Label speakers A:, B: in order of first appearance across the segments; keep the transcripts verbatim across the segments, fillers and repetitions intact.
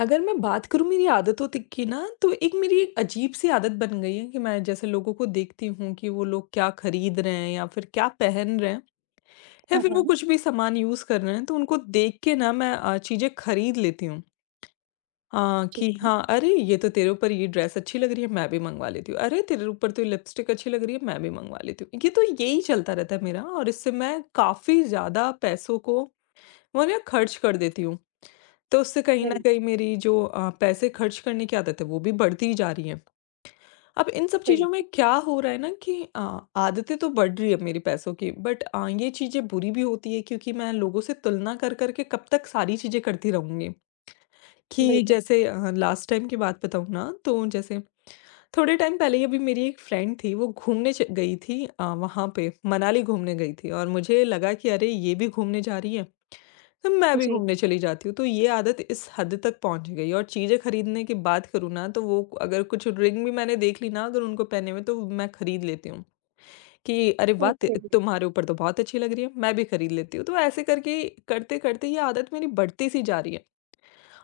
A: अगर मैं बात करूँ मेरी आदतों तक की ना, तो एक मेरी एक अजीब-सी आदत बन गई है कि मैं जैसे लोगों को देखती हूँ कि वो लोग क्या खरीद रहे हैं या फिर क्या पहन रहे हैं, या
B: हाँ,
A: फिर वो
B: हाँ,
A: कुछ भी सामान यूज़ कर रहे हैं, तो उनको देख के ना मैं अ, चीज़ें खरीद लेती हूँ। अ,
B: ठीक
A: कि
B: है।
A: हाँ, "अरे! ये तो तेरे ऊपर ये ड्रेस अच्छी लग रही है, मैं भी मँगवा लेती हूँ। अरे! तेरे ऊपर तो ये लिपस्टिक अच्छी लग रही है, मैं भी मँगवा लेती हूँ।" ये तो यही चलता रहता है मेरा, और इससे मैं काफ़ी ज़्यादा पैसों को वो ना खर्च कर देती हूँ। तो उससे कहीं न
B: राइट,
A: कहीं मेरी जो अ, पैसे खर्च करने की आदत है, वो भी बढ़ती ही जा रही है। अब इन सब चीज़ों में
B: राइट,
A: क्या हो रहा है ना कि अ, आदतें तो बढ़ रही है मेरी पैसों की, बट अ, ये चीज़ें बुरी भी होती है क्योंकि मैं लोगों से तुलना कर, कर के कब तक सारी चीज़ें करती रहूँगी। कि
B: बिल्कुल।
A: जैसे अ, लास्ट टाइम की बात बताऊँ ना, तो जैसे थोड़े टाइम पहले ही अभी मेरी एक फ्रेंड थी, वो घूमने च गई थी, अ, वहाँ पे मनाली घूमने गई थी, और मुझे लगा कि अरे! ये भी घूमने जा रही है, तो मैं भी
B: जी,
A: घूमने चली जाती हूँ। तो ये आदत इस हद तक पहुँच गई, और चीज़ें खरीदने की बात करूँ ना, तो वो अगर कुछ रिंग भी मैंने देख ली ना अगर उनको पहने हुए, तो मैं खरीद लेती हूँ कि अरे वाह! त
B: ओके,
A: तुम्हारे ऊपर तो बहुत अच्छी लग रही है, मैं भी खरीद लेती हूँ। तो ऐसे करके करते-करते ये आदत मेरी बढ़ती सी जा रही है।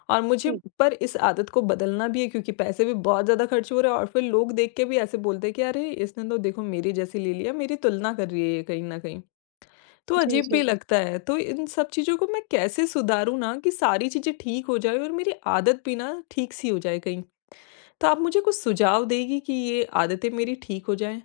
A: और मुझे
B: जी,
A: पर इस आदत को बदलना भी है क्योंकि पैसे भी बहुत ज़्यादा खर्च हो रहे हैं, और फिर लोग देख के भी ऐसे बोलते हैं कि अरे इसने तो देखो मेरी जैसी ले लिया, मेरी तुलना कर रही है ये, कहीं ना कहीं तो
B: जी,
A: अजीब भी जी
B: जी।
A: लगता है। तो इन सब चीज़ों को मैं कैसे सुधारूँ ना कि सारी चीज़ें ठीक हो जाए और मेरी आदत भी ना ठीक सी हो जाए कहीं। तो आप मुझे कुछ सुझाव देगी कि ये आदतें मेरी ठीक हो जाए?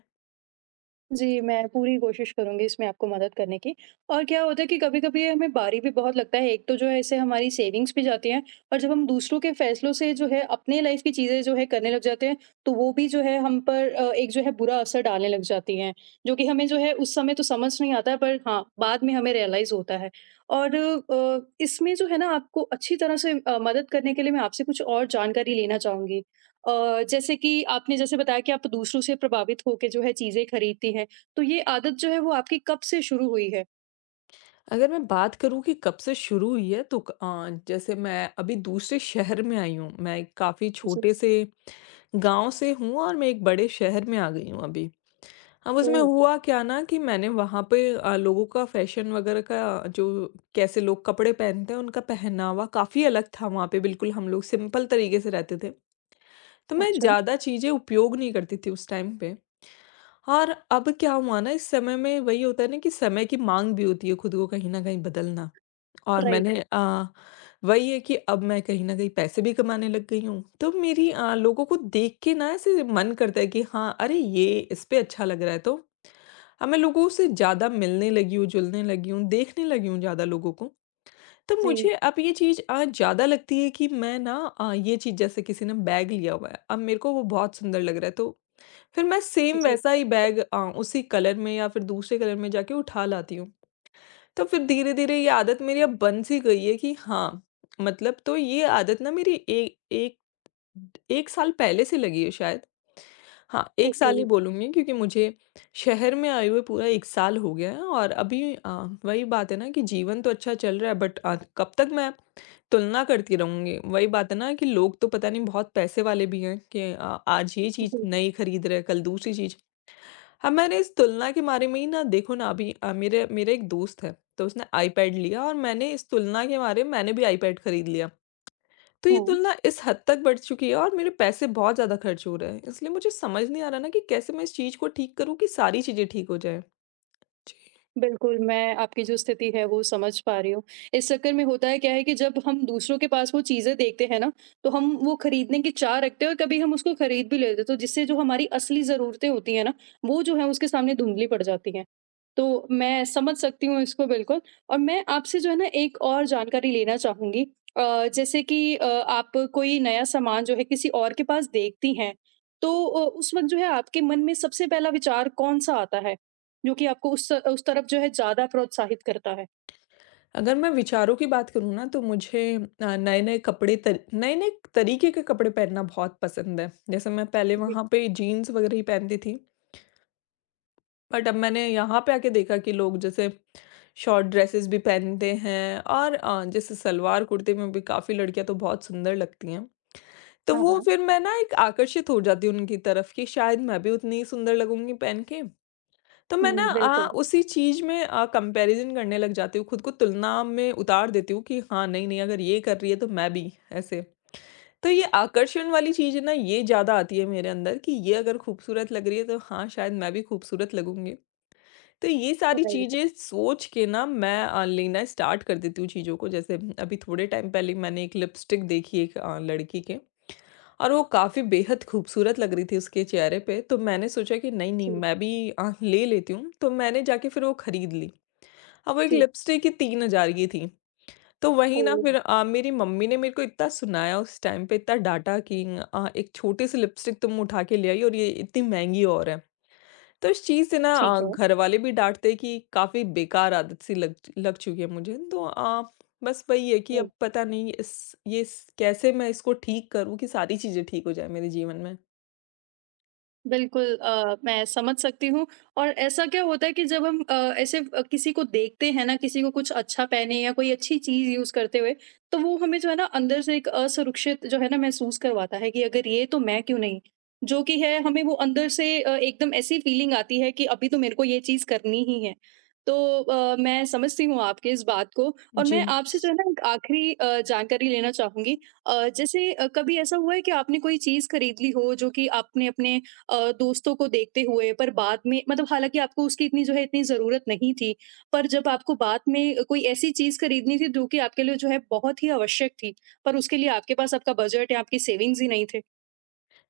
B: जी, मैं पूरी कोशिश करूँगी इसमें आपको मदद करने की। और क्या होता है कि कभी-कभी हमें बारी भी बहुत लगता है, एक तो जो है इससे हमारी सेविंग्स भी जाती हैं और जब हम दूसरों के फैसलों से जो है अपने लाइफ़ की चीज़ें जो है करने लग जाते हैं, तो वो भी जो है हम पर अ, एक जो है बुरा असर डालने लग जाती हैं, जो कि हमें जो है उस समय तो समझ नहीं आता है पर हाँ, बाद में हमें रियलाइज़ होता है। और अ, इसमें जो है ना आपको अच्छी तरह से अ, मदद करने के लिए मैं आपसे कुछ और जानकारी लेना चाहूँगी। अ, जैसे कि आपने जैसे बताया कि आप दूसरों से प्रभावित होके जो है चीज़ें खरीदती हैं, तो ये आदत जो है वो आपकी कब से शुरू हुई है?
A: अगर मैं बात करूँ कि कब से शुरू हुई है तो क- अ, जैसे मैं अभी दूसरे शहर में आई हूँ। मैं एक काफी
B: जी।
A: छोटे से गांव से हूँ, और मैं एक बड़े शहर में आ गई हूँ अभी। अब उसमें
B: ओह!
A: हुआ क्या ना कि मैंने वहां पे अ, लोगों का फैशन वगैरह का, जो कैसे लोग कपड़े पहनते हैं, उनका पहनावा काफी अलग था। वहां पे बिल्कुल हम लोग सिंपल तरीके से रहते थे, तो मैं
B: अच्छा,
A: ज़्यादा चीज़ें उपयोग नहीं करती थी उस टाइम पे। और अब क्या हुआ ना, इस समय में वही होता है ना कि समय की माँग भी होती है, खुद को कहीं न कहीं बदलना। और
B: राइट।
A: मैंने अ, वही है कि अब मैं कहीं न कहीं पैसे भी कमाने लग गई हूँ। तो मेरी अ, लोगों को देख के ना ऐसे मन करता है कि हाँ, अरे ये इस पे अच्छा लग रहा है तो। अब मैं लोगों से ज़्यादा मिलने लगी हूँ, जुलने लगी हूँ, देखने लगी हूँ ज़्यादा लोगों को। तो मुझे
B: जी,
A: अब ये चीज़ अ, ज़्यादा लगती है कि मैं ना अ, ये चीज़ जैसे किसी ने बैग लिया हुआ है, अब मेरे को वो बहुत सुंदर लग रहा है, तो फिर मैं सेम
B: जी।
A: वैसा ही बैग अ, उसी कलर में या फिर दूसरे कलर में जाके उठा लाती हूँ। तो फिर धीरे-धीरे ये आदत मेरी अब बन सी गई है कि हाँ, मतलब तो ये आदत ना मेरी ए एक 1 साल पहले से लगी है शायद। हाँ, एक
B: ओके,
A: साल ही बोलूँगी क्योंकि मुझे शहर में आए हुए पूरा एक साल हो गया है, और अभी अ, वही बात है ना कि जीवन तो अच्छा चल रहा है, बट अ, कब तक मैं तुलना करती रहूँगी। वही बात है ना कि लोग तो पता नहीं बहुत पैसे वाले भी हैं कि अ, आज ये चीज़
B: जी,
A: नई खरीद रहे हैं, कल दूसरी चीज़। अब मैंने इस तुलना के मारे में ही ना देखो ना, अभी अ, मेरे मेरा एक दोस्त है, तो उसने आईपैड लिया और मैंने इस तुलना के मारे मैंने भी आईपैड खरीद लिया। तो ये
B: हाँ।
A: तुलना इस हद तक बढ़ चुकी है, और मेरे पैसे बहुत ज़्यादा खर्च हो रहे हैं। इसलिए मुझे समझ नहीं आ रहा ना कि कैसे मैं इस चीज़ को ठीक करूँ कि सारी चीज़ें ठीक हो जाएँ? जी।
B: बिल्कुल, मैं आपकी जो स्थिति है वो समझ पा रही हूँ। इस चक्कर में होता है क्या है कि जब हम दूसरों के पास वो चीज़ें देखते हैं ना, तो हम वो खरीदने की चाह रखते हैं और कभी हम उसको खरीद भी लेते हैं, तो जिससे जो हमारी असली ज़रूरतें होती हैं ना, वो जो है उसके सामने धुंधली पड़ जाती हैं। तो मैं समझ सकती हूँ इसको बिल्कुल। और मैं आपसे जो है ना एक और जानकारी लेना चाहूँगी। अ, जैसे कि अ, आप कोई नया सामान जो है किसी और के पास देखती हैं, तो अ, उस वक़्त जो है आपके मन में सबसे पहला विचार कौन-सा आता है? जो कि आपको उस उस तरफ जो है ज़्यादा प्रोत्साहित करता है।
A: अगर मैं विचारों की बात करूँ ना, तो मुझे अ, नए-नए कपड़े तर नए-नए तरीके के कपड़े पहनना बहुत पसंद है। जैसे मैं पहले
B: जी,
A: वहाँ पे जीन्स वग़ैरह ही पहनती थी। बट अब मैंने यहाँ पे आके देखा कि लोग जैसे शॉर्ट ड्रेसेस भी पहनते हैं, और अ, जैसे सलवार कुर्ते में भी काफ़ी लड़कियाँ तो बहुत सुंदर लगती हैं। तो
B: हाँ,
A: वो
B: हाँ।
A: फिर मैं ना एक आकर्षित हो जाती हूँ उनकी तरफ कि शायद मैं भी उतनी ही सुंदर लगूँगी पहन के। तो मैं ना
B: हुँ,
A: अ,
B: बिल्कुल,
A: उसी चीज़ में अ, कंपैरिज़न करने लग जाती हूँ, खुद को तुलना में उतार देती हूँ कि हाँ, नहीं, नहीं, अगर ये कर रही है तो मैं भी ऐसे। तो ये आकर्षण वाली चीज़ है ना, ये ज़्यादा आती है मेरे अंदर कि ये अगर खूबसूरत लग रही है तो हाँ, शायद मैं भी खूबसूरत लगूँगी। तो ये सारी
B: राइट।
A: चीज़ें सोच के ना मैं अ, लेना स्टार्ट कर देती हूँ चीज़ों को। जैसे अभी थोड़े टाइम पहले मैंने एक लिपस्टिक देखी एक अ, लड़की के। और वो काफ़ी बेहद खूबसूरत लग रही थी उसके चेहरे पे, तो मैंने सोचा कि नहीं-नहीं
B: जी,
A: मैं भी अ, ले लेती हूँ, तो मैंने जाके फिर वो खरीद ली। अब वो एक
B: जी।
A: लिपस्टिक ही तीन हज़ार की थी, तो वहीं ना
B: ओह!
A: फिर अ, मेरी मम्मी ने मेरे को इतना सुनाया उस टाइम पे, इतना डाँटा कि अ, "एक छोटी-सी लिपस्टिक तुम उठा के ले आई, और ये इतनी महँगी और है।" तो इस चीज़ से ना अ,
B: ठीक है।
A: घर वाले भी डाँटते हैं कि काफ़ी बेकार आदत सी लग लग चुकी है मुझे। तो अ, बस वही है कि अब
B: हुँ।
A: पता नहीं इस, ये स कैसे मैं इसको ठीक करूँ कि सारी चीज़ें ठीक हो जाएँ मेरे जीवन में।
B: बिल्कुल, अ, मैं समझ सकती हूँ। और ऐसा क्या होता है कि जब हम अ, ऐसे अ, किसी को देखते हैं ना, किसी को कुछ अच्छा पहने या कोई अच्छी चीज़ यूज़ करते हुए, तो वो हमें जो है ना अंदर से एक असुरक्षित जो है ना महसूस करवाता है कि अगर ये तो मैं क्यों नहीं, जो कि है हमें, वो अंदर से अ, एकदम ऐसी फीलिंग आती है कि अभी तो मेरे को ये चीज़ करनी ही है। तो अ, मैं समझती हूँ आपके इस बात को। और
A: जी।
B: मैं आपसे जो है ना एक आखिरी अ, जानकारी लेना चाहूंगी। अ, जैसे अ, कभी ऐसा हुआ है कि आपने कोई चीज़ खरीद ली हो जो कि आपने अपने अ, दोस्तों को देखते हुए, पर बाद में मतलब हालाँकि आपको उसकी इतनी जो है इतनी ज़रूरत नहीं थी, पर जब आपको बाद में कोई ऐसी चीज़ खरीदनी थी जो कि आपके लिए जो है बहुत ही आवश्यक थी, पर उसके लिए आपके पास आपका बजट या आपकी सेविंग्स ही नहीं थे?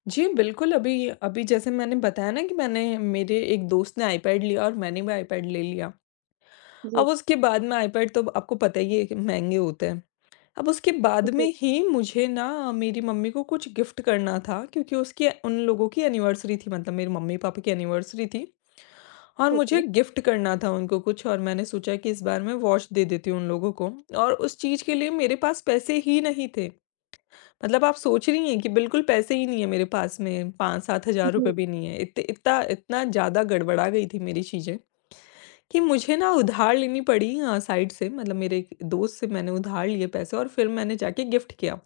A: जी, बिल्कुल, अभी अभी जैसे मैंने बताया ना कि मैंने, मेरे एक दोस्त ने आईपैड लिया, और मैंने भी आईपैड ले लिया।
B: जी।
A: अब उसके बाद में आईपैड तो आपको पता ही है कि महँगे होते हैं। अब उसके बाद में
B: जी,
A: ही मुझे ना मेरी मम्मी को कुछ गिफ्ट करना था क्योंकि उसकी, उन लोगों की एनिवर्सरी थी, मतलब मेरे मम्मी-पापा की एनिवर्सरी थी, और
B: ओके।
A: मुझे गिफ्ट करना था उनको कुछ, और मैंने सोचा कि इस बार मैं वॉच दे देती हूँ उन लोगों को। और उस चीज़ के लिए मेरे पास पैसे ही नहीं थे। मतलब आप सोच रही हैं कि बिल्कुल पैसे ही नहीं है मेरे पास में, पाँच से सात हज़ार रुपए भी नहीं है। इत इतना इतना ज़्यादा गड़बड़ा गई थी मेरी चीज़ें कि मुझे ना उधार लेनी पड़ी अ, साइड से, मतलब मेरे एक दोस्त से मैंने उधार लिए पैसे, और फिर मैंने जाके गिफ्ट किया।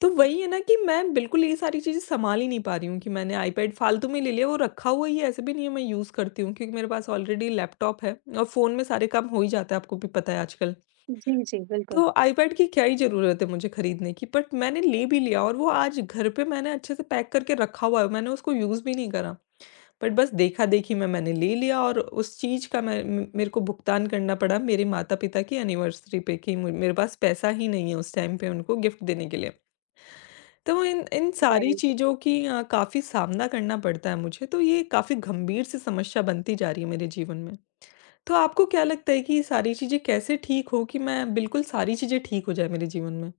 A: तो वही है ना कि मैं बिल्कुल ये सारी चीज़ें सँभाल ही नहीं पा रही हूँ कि मैंने आईपैड फालतू में ले लिया, वो रखा हुआ ही है, ऐसे भी नहीं है मैं यूज़ करती हूँ क्योंकि मेरे पास ऑलरेडी लैपटॉप है, और फ़ोन में सारे काम हो ही जाता है, आपको भी पता है आजकल।
B: जी, जी, जी, बिल्कुल,
A: तो आईपैड की क्या ही ज़रूरत है मुझे खरीदने की, बट मैंने ले भी लिया, और वो आज घर पे मैंने अच्छे से पैक करके रखा हुआ है, मैंने उसको यूज़ भी नहीं करा। बट बस देखा-देखी में मैंने ले लिया, और उस चीज़ का मैं म मेरे को भुगतान करना पड़ा मेरे माता-पिता की एनिवर्सरी पे कि म मेरे पास पैसा ही नहीं है उस टाइम पे उनको गिफ्ट देने के लिए। तो इन इन सारी
B: राइट।
A: चीज़ों की अ, काफ़ी सामना करना पड़ता है मुझे, तो ये काफ़ी गंभीर सी समस्या बनती जा रही है मेरे जीवन में। तो आपको क्या लगता है कि ये सारी चीज़ें कैसे ठीक हो कि मैं, बिल्कुल सारी चीज़ें ठीक हो जाए मेरे जीवन में?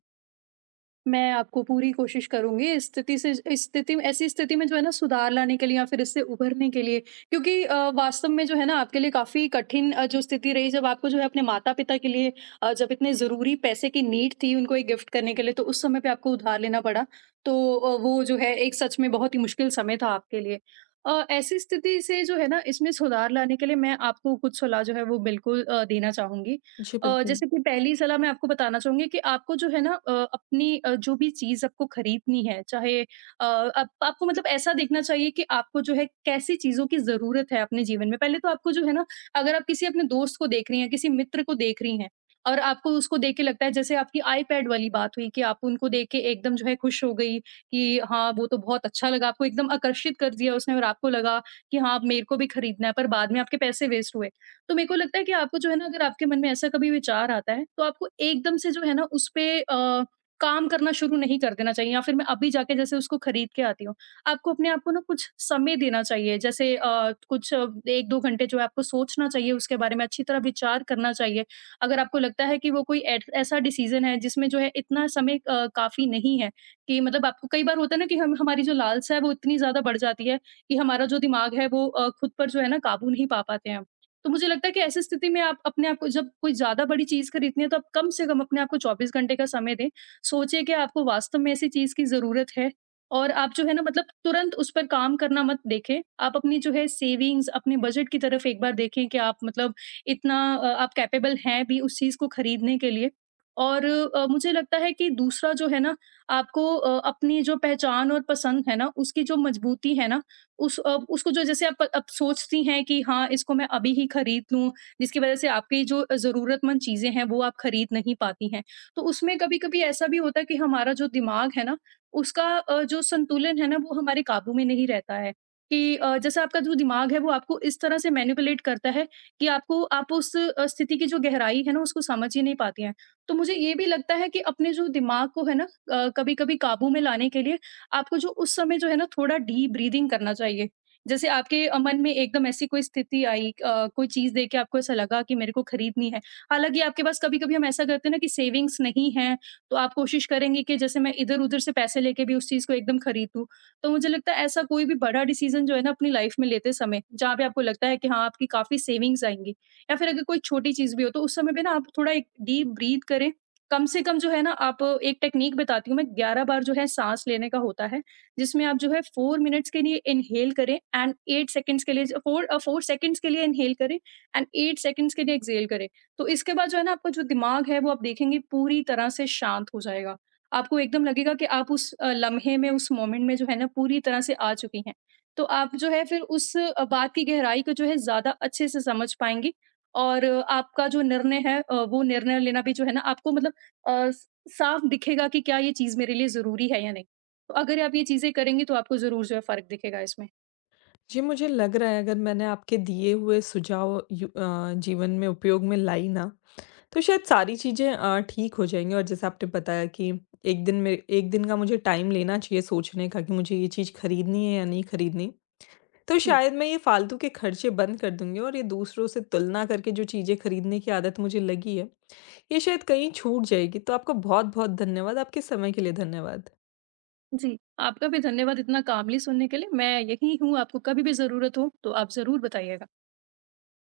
B: मैं आपको पूरी कोशिश करूँगी इस स्थिति से, इस स्थिति में, ऐसी स्थिति में जो है ना सुधार लाने के लिए या फिर इससे उभरने के लिए, क्योंकि अ, वास्तव में जो है ना आपके लिए काफ़ी कठिन अ, जो स्थिति रही जब आपको जो है अपने माता-पिता के लिए, अ, जब इतने ज़रूरी पैसे की नीड थी उनको एक गिफ्ट करने के लिए, तो उस समय पे आपको उधार लेना पड़ा। तो अ, वो जो है एक सच में बहुत ही मुश्किल समय था आपके लिए। अ, ऐसी स्थिति से जो है ना इसमें सुधार लाने के लिए मैं आपको कुछ सलाह जो है वो बिल्कुल अ, देना चाहूँगी।
A: जी,
B: अ,
A: बिल्कुल।
B: जैसे कि पहली सलाह मैं आपको बताना चाहूँगी कि आपको जो है ना अ, अपनी अ, जो भी चीज़ आपको खरीदनी है चाहे, अ, आप आपको मतलब ऐसा देखना चाहिए कि आपको जो है कैसी चीज़ों की ज़रूरत है अपने जीवन में। पहले तो आपको जो है ना अगर आप किसी अपने दोस्त को देख रही हैं, किसी मित्र को देख रही हैं और आपको उसको देख के लगता है, जैसे आपकी आईपैड वाली बात हुई कि आप उनको देख के एकदम जो है खुश हो गई कि हाँ, वो तो बहुत अच्छा लगा, आपको एकदम आकर्षित कर दिया उसने और आपको लगा कि हाँ, अब मेरे को भी खरीदना है, पर बाद में आपके पैसे वेस्ट हुए। तो मेरे को लगता है कि आपको जो है ना अगर आपके मन में ऐसा कभी विचार आता है तो आपको एकदम से जो है ना उस पे अ, काम करना शुरू नहीं कर देना चाहिए या फिर मैं अभी जाके जैसे उसको खरीद के आती हूँ। आपको अपने आप को ना कुछ समय देना चाहिए, जैसे अ, कुछ अ, एक दो घंटे जो है आपको सोचना चाहिए, उसके बारे में अच्छी तरह विचार करना चाहिए। अगर आपको लगता है कि वो कोई ऐट- ऐसा डिसीजन है जिसमें जो है इतना समय अ, काफी नहीं है, कि मतलब आपको कई बार होता है ना कि हम, हमारी जो लालसा है वो इतनी ज्यादा बढ़ जाती है कि हमारा जो दिमाग है वो अ, खुद पर जो है ना काबू नहीं पा पाते हैं हम। तो मुझे लगता है कि ऐसी स्थिति में आप अपने आप को जब कोई ज़्यादा बड़ी चीज़ खरीदनी है तो आप कम से कम अपने आप को चौबीस घंटे का समय दें। सोचें कि आपको वास्तव में ऐसी चीज़ की ज़रूरत है और आप जो है ना मतलब तुरंत उस पर काम करना मत देखें। आप अपनी जो है सेविंग्स, अपने बजट की तरफ एक बार देखें कि आप मतलब इतना, अ, आप कैपेबल हैं भी उस चीज़ को खरीदने के लिए। और अ, मुझे लगता है कि दूसरा जो है ना, आपको अ, अपनी जो पहचान और पसंद है ना, उसकी जो मजबूती है ना, उस अ, उसको जो, जैसे आप आप सोचती हैं कि हाँ, इसको मैं अभी ही खरीद लूँ, जिसकी वज़ह से आपकी जो ज़रूरतमंद चीज़ें हैं, वो आप खरीद नहीं पाती हैं। तो उसमें कभी-कभी ऐसा भी होता है कि हमारा जो दिमाग है ना, उसका अ, जो संतुलन है ना, वो हमारे काबू में नहीं रहता है, कि अ, जैसे आपका जो दिमाग है, वो आपको इस तरह से मैनिपुलेट करता है कि आपको, आप उस अ, स्थिति की जो गहराई है ना, उसको समझ ही नहीं पाती हैं। तो मुझे ये भी लगता है कि अपने जो दिमाग को है ना, अ, कभी-कभी काबू में लाने के लिए आपको जो उस समय जो है ना थोड़ा डीप ब्रीदिंग करना चाहिए। जैसे आपके अ, मन में एकदम ऐसी कोई स्थिति आई, अ, कोई चीज़ देख के आपको ऐसा लगा कि मेरे को खरीदनी है। हालाँकि आपके पास, कभी-कभी हम ऐसा करते हैं ना, कि सेविंग्स नहीं है, तो आप कोशिश करेंगे कि जैसे मैं इधर-उधर से पैसे लेके भी उस चीज़ को एकदम खरीद लूँ। तो मुझे लगता है ऐसा कोई भी बड़ा डिसीज़न जो है ना अपनी लाइफ़ में लेते समय, जहाँ पे आपको लगता है कि हाँ, आपकी काफ़ी सेविंग्स आएँगी या फिर अगर कोई छोटी चीज़ भी हो, तो उस समय पे ना आप थोड़ा एक डीप ब्रीथ करें। कम से कम जो है ना, आप, एक टेक्नीक बताती हूँ मैं, ग्यारह बार जो है साँस लेने का होता है, जिसमें आप जो है चार मिनट्स के लिए इनहेल करें एंड आठ सेकंड्स के लिए ज चार अ, चार सेकंड्स के लिए इनहेल करें एंड आठ सेकंड्स के लिए एक्सहेल करें। तो इसके बाद जो है ना आपका जो दिमाग है वो, आप देखेंगे, पूरी तरह से शांत हो जाएगा। आपको एकदम लगेगा कि आप उस अ, लम्हे में, उस मोमेंट में जो है ना पूरी तरह से आ चुकी हैं। तो आप जो है फिर उस अ, बात की गहराई को जो है ज़्यादा अच्छे से समझ पाएँगी और अ, आपका जो निर्णय है, अ, वो निर्णय लेना भी जो है ना आपको मतलब अ, स साफ दिखेगा कि क्या ये चीज़ मेरे लिए ज़रूरी है या नहीं। तो अगर आप ये चीज़ें करेंगी तो आपको ज़रूर जो है फ़र्क दिखेगा इसमें।
A: जी, मुझे लग रहा है अगर मैंने आपके दिए हुए सुझाव यू अ, जीवन में उपयोग में लाई ना, तो शायद सारी चीज़ें अ, ठीक हो जाएँगी। और जैसे आपने बताया कि एक दिन में एक दिन का मुझे टाइम लेना चाहिए सोचने का कि मुझे ये चीज़ खरीदनी है या नहीं खरीदनी। तो
B: हुँ।
A: शायद मैं ये फालतू के खर्चे बंद कर दूँगी, और ये दूसरों से तुलना करके जो चीज़ें खरीदने की आदत मुझे लगी है, ये शायद कहीं छूट जाएगी। तो आपका बहुत-बहुत धन्यवाद, आपके समय के लिए धन्यवाद।
B: जी, आपका भी धन्यवाद इतना कामली सुनने के लिए। मैं यहीं हूँ, आपको कभी भी ज़रूरत हो तो आप ज़रूर बताइएगा।